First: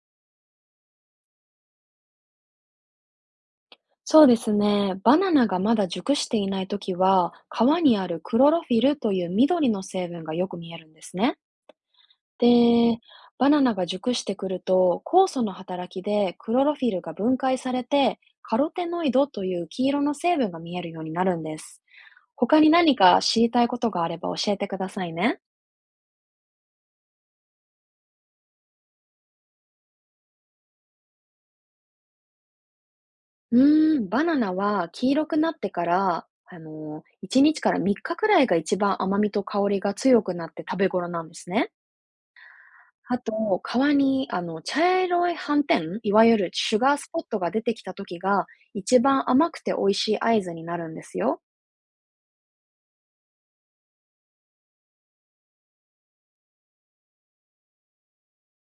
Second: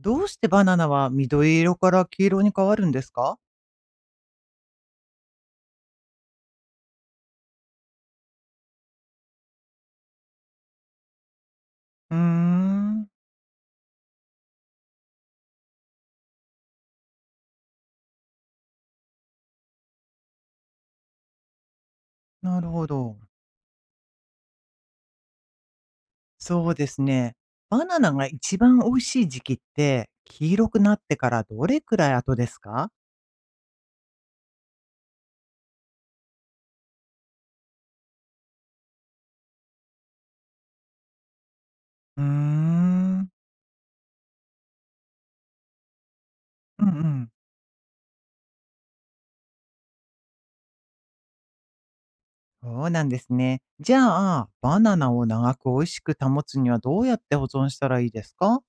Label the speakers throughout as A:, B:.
A: どうしてバナナは緑色から黄色に変わるんですか？
B: そうですね。バナナがまだ熟していないときは、皮にあるクロロフィルという緑の成分がよく見えるんですね。
A: うー
B: で、
A: ん、
B: バナナが熟してくると、酵素の働きでクロロフィルが分解されて、カロテノイドという黄色の成分が見えるようになるんです。他
A: なる
B: に
A: ほ
B: 何
A: ど。
B: か知りたいことがあれば教えてくださいね。
A: そうですね。バナナが一番美味しい時期って黄色くなってからどれくらい後ですか？
B: うバナナは黄色くなってから、1日から3日くらいが一番甘みと香りが強くなって食べ頃なんですね。
A: うー
B: あ
A: ん、
B: と、川にあの茶色い斑点、いわゆるシュ
A: うんう
B: ガースポッ
A: ん。
B: トが出てきた時が、一番甘くて美味しい合図になるんですよ。
A: そうなんですね。じゃあ、バナナを長く美味しく保つにはどうやって保存したらいいですか？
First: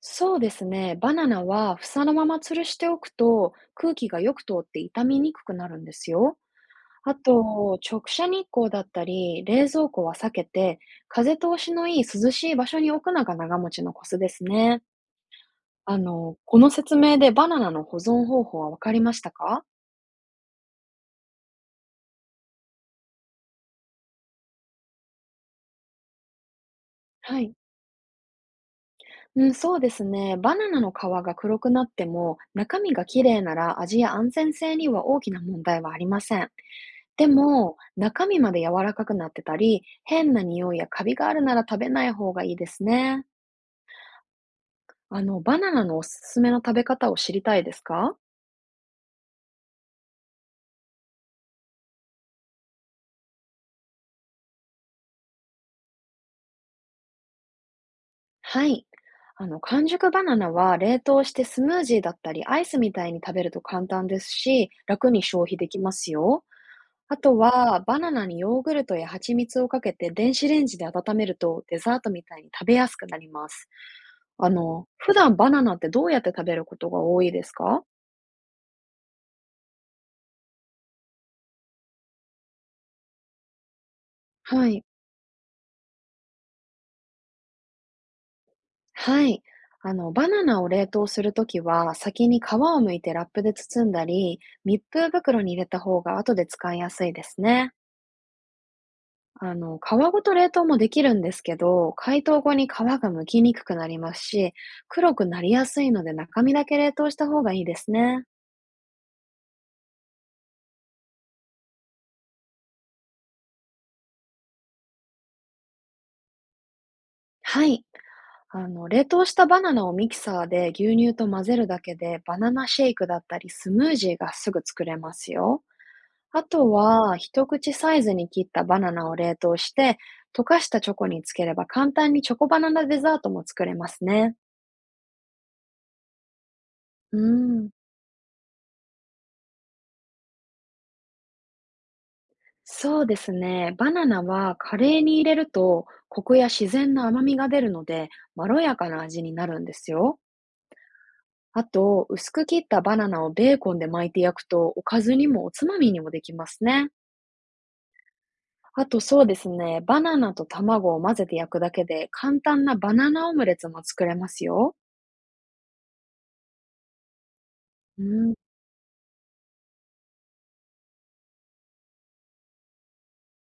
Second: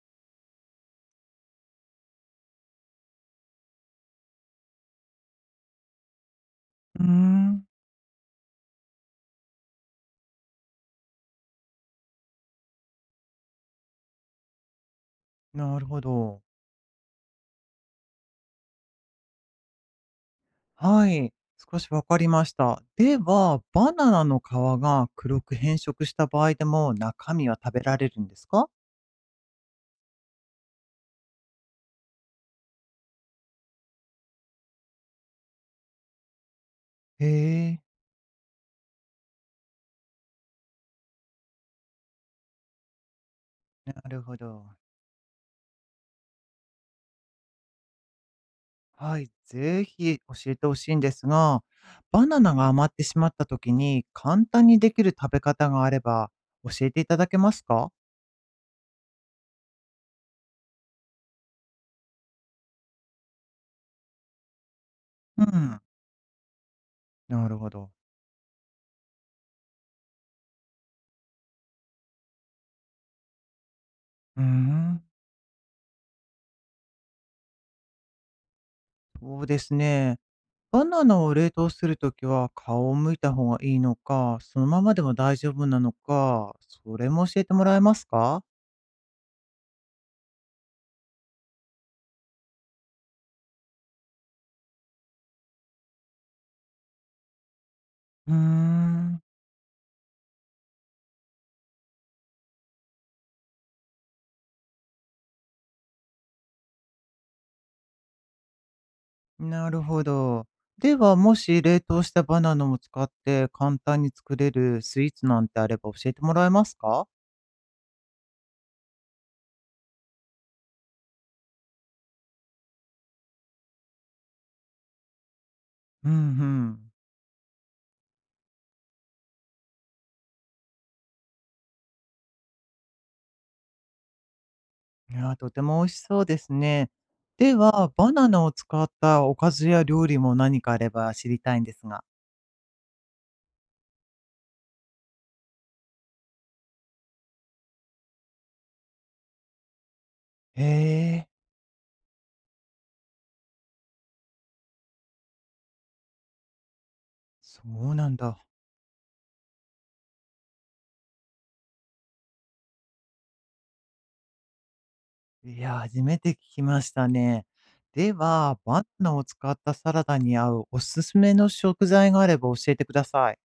B: そうですね。バナナは房のまま吊るしておくと、空気がよく通って傷みにくくなるんですよ。
A: うー
B: あ
A: ん、
B: と、直射日光だったり、冷蔵庫は避けて、風通しのいい涼しい場所に置くのが長持ちのコツですね。
A: なるほど。
B: この説明でバナナの保存方法はわかりましたか？
A: はい、少しわかりました。では、バナナの皮が黒く変色した場合でも中
B: は
A: 身
B: い。
A: は食べられるんですか？
B: うん、そうですね。バナナの皮が黒くなっても、中身が綺麗なら味や安全性には大きな問題はありません。
A: へ
B: でも、
A: え、
B: 中身まで柔らかくなってたり、変な匂いやカビがあるなら食べない方がいいですね。
A: なるほど。
B: バナナのおすすめの食べ方を知りたいですか？
A: はい、ぜひ教えてほしいんですが、バナナが余ってしまった時に簡単にできる食べ方があれば教えていただけますか？
B: はい。完熟バナナは冷凍してスムージーだったり、アイスみたいに食べると簡単ですし、楽に
A: う
B: 消費でき
A: ん、
B: ますよ。あと
A: なるほ
B: は、
A: ど。
B: バナナにヨーグルトや蜂蜜をかけて電子レンジで温めると、デザートみたいに食べやすくなります。
A: うーん、
B: 普段バナナってどうやって食べることが多いですか？
A: そうですね。バナナを冷凍するときは顔を向いた方がいいのか、その
B: は
A: ま
B: い。
A: までも大丈夫なのか、それも教えてもらえますか？
B: はい。バナナを冷凍するときは、先に皮を剥いてラップで包んだり、密封袋に入れた方が後で使いやすいですね。
A: うーん、
B: 皮ごと冷凍もできるんですけど、解凍後に皮が剥きにくくなりますし、黒くなりやすいので中身だけ冷凍した方がいいですね。
A: なるほど。では、もし冷凍したバナナも使って簡単に作れるスイーツなんてあれば教えてもらえますか？
B: はい。冷凍したバナナをミキサーで牛乳と混ぜるだけで、バナナシェイクだったりスムージーがすぐ作れますよ。
A: うんう
B: あと
A: ん。
B: は、一口サイズに切ったバナナを冷凍して、溶かしたチョコにつければ簡単にチョコバナナデザートも作れますね。
A: いやー、とても美味しそうですね。
B: う
A: で
B: ん。
A: は、バナナを使ったおかずや料理も何かあれば知りたいんですが。
B: そうですね。バナナはカレーに入れると、コクや自然な甘みが出るので、まろやかな味になるんですよ。
A: へえ。
B: あと、薄く切ったバナナをベーコンで巻いて焼くと、おかずにもおつまみにもできますね。
A: そうなんだ。
B: あとそうですね、バナナと卵を混ぜて焼くだけで、簡単なバナナオムレツも作れますよ。
A: いや、初めて聞きましたね。
B: う
A: で
B: ん、
A: は、バナナを使ったサラダに合うおすすめの食材があれば教えてください。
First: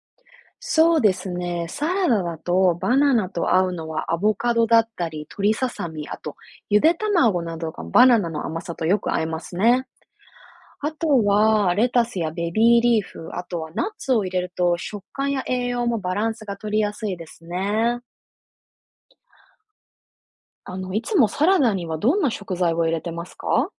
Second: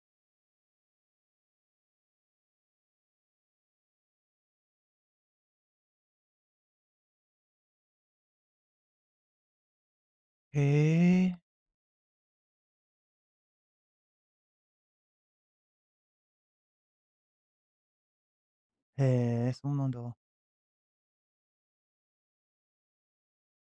B: そうですね、サラダだとバナナと合うのはアボカドだったり、鶏ささみ、あとゆで卵などがバナナの甘さとよく合いますね。
A: へ
B: あと
A: え、
B: は、レタスやベビーリーフ、あとはナッツを入れると食感や栄養もバランスが取りやすいですね。
A: へえ、そうなんだ。
B: いつもサラダにはどんな食材を入れてますか？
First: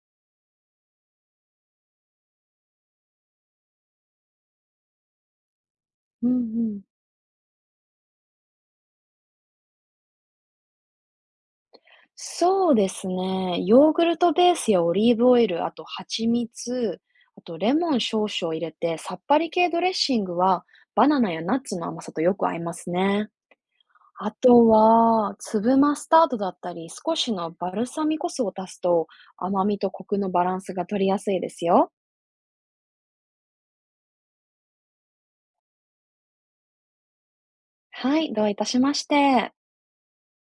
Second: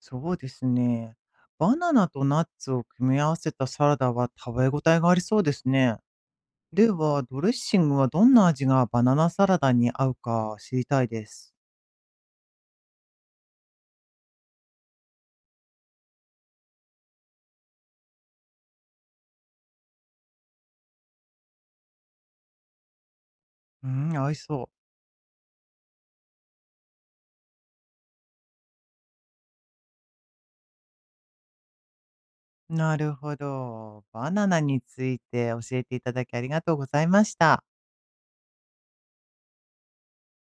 A: そうですね。バナナとナッツを組み合わせたサラダは食べ応えがありそうですね。
B: うんうん。
A: では、ドレッシングはどんな味がバナナサラダに合うか知りたいです。
B: そうですね。ヨーグルトベースやオリーブオイル、あと蜂蜜、あとレモン少々入れて、さっぱり系ドレッシングはバナナやナッツの甘さとよく合いますね。
A: うん、
B: あ
A: 合いそ
B: と
A: う。
B: は、粒マスタードだったり、少しのバルサミコ酢を足すと、甘みとコクのバランスが取りやすいですよ。
A: なるほど。バナナについて教えていただきありがとうございました。
B: はい、どういたしまして。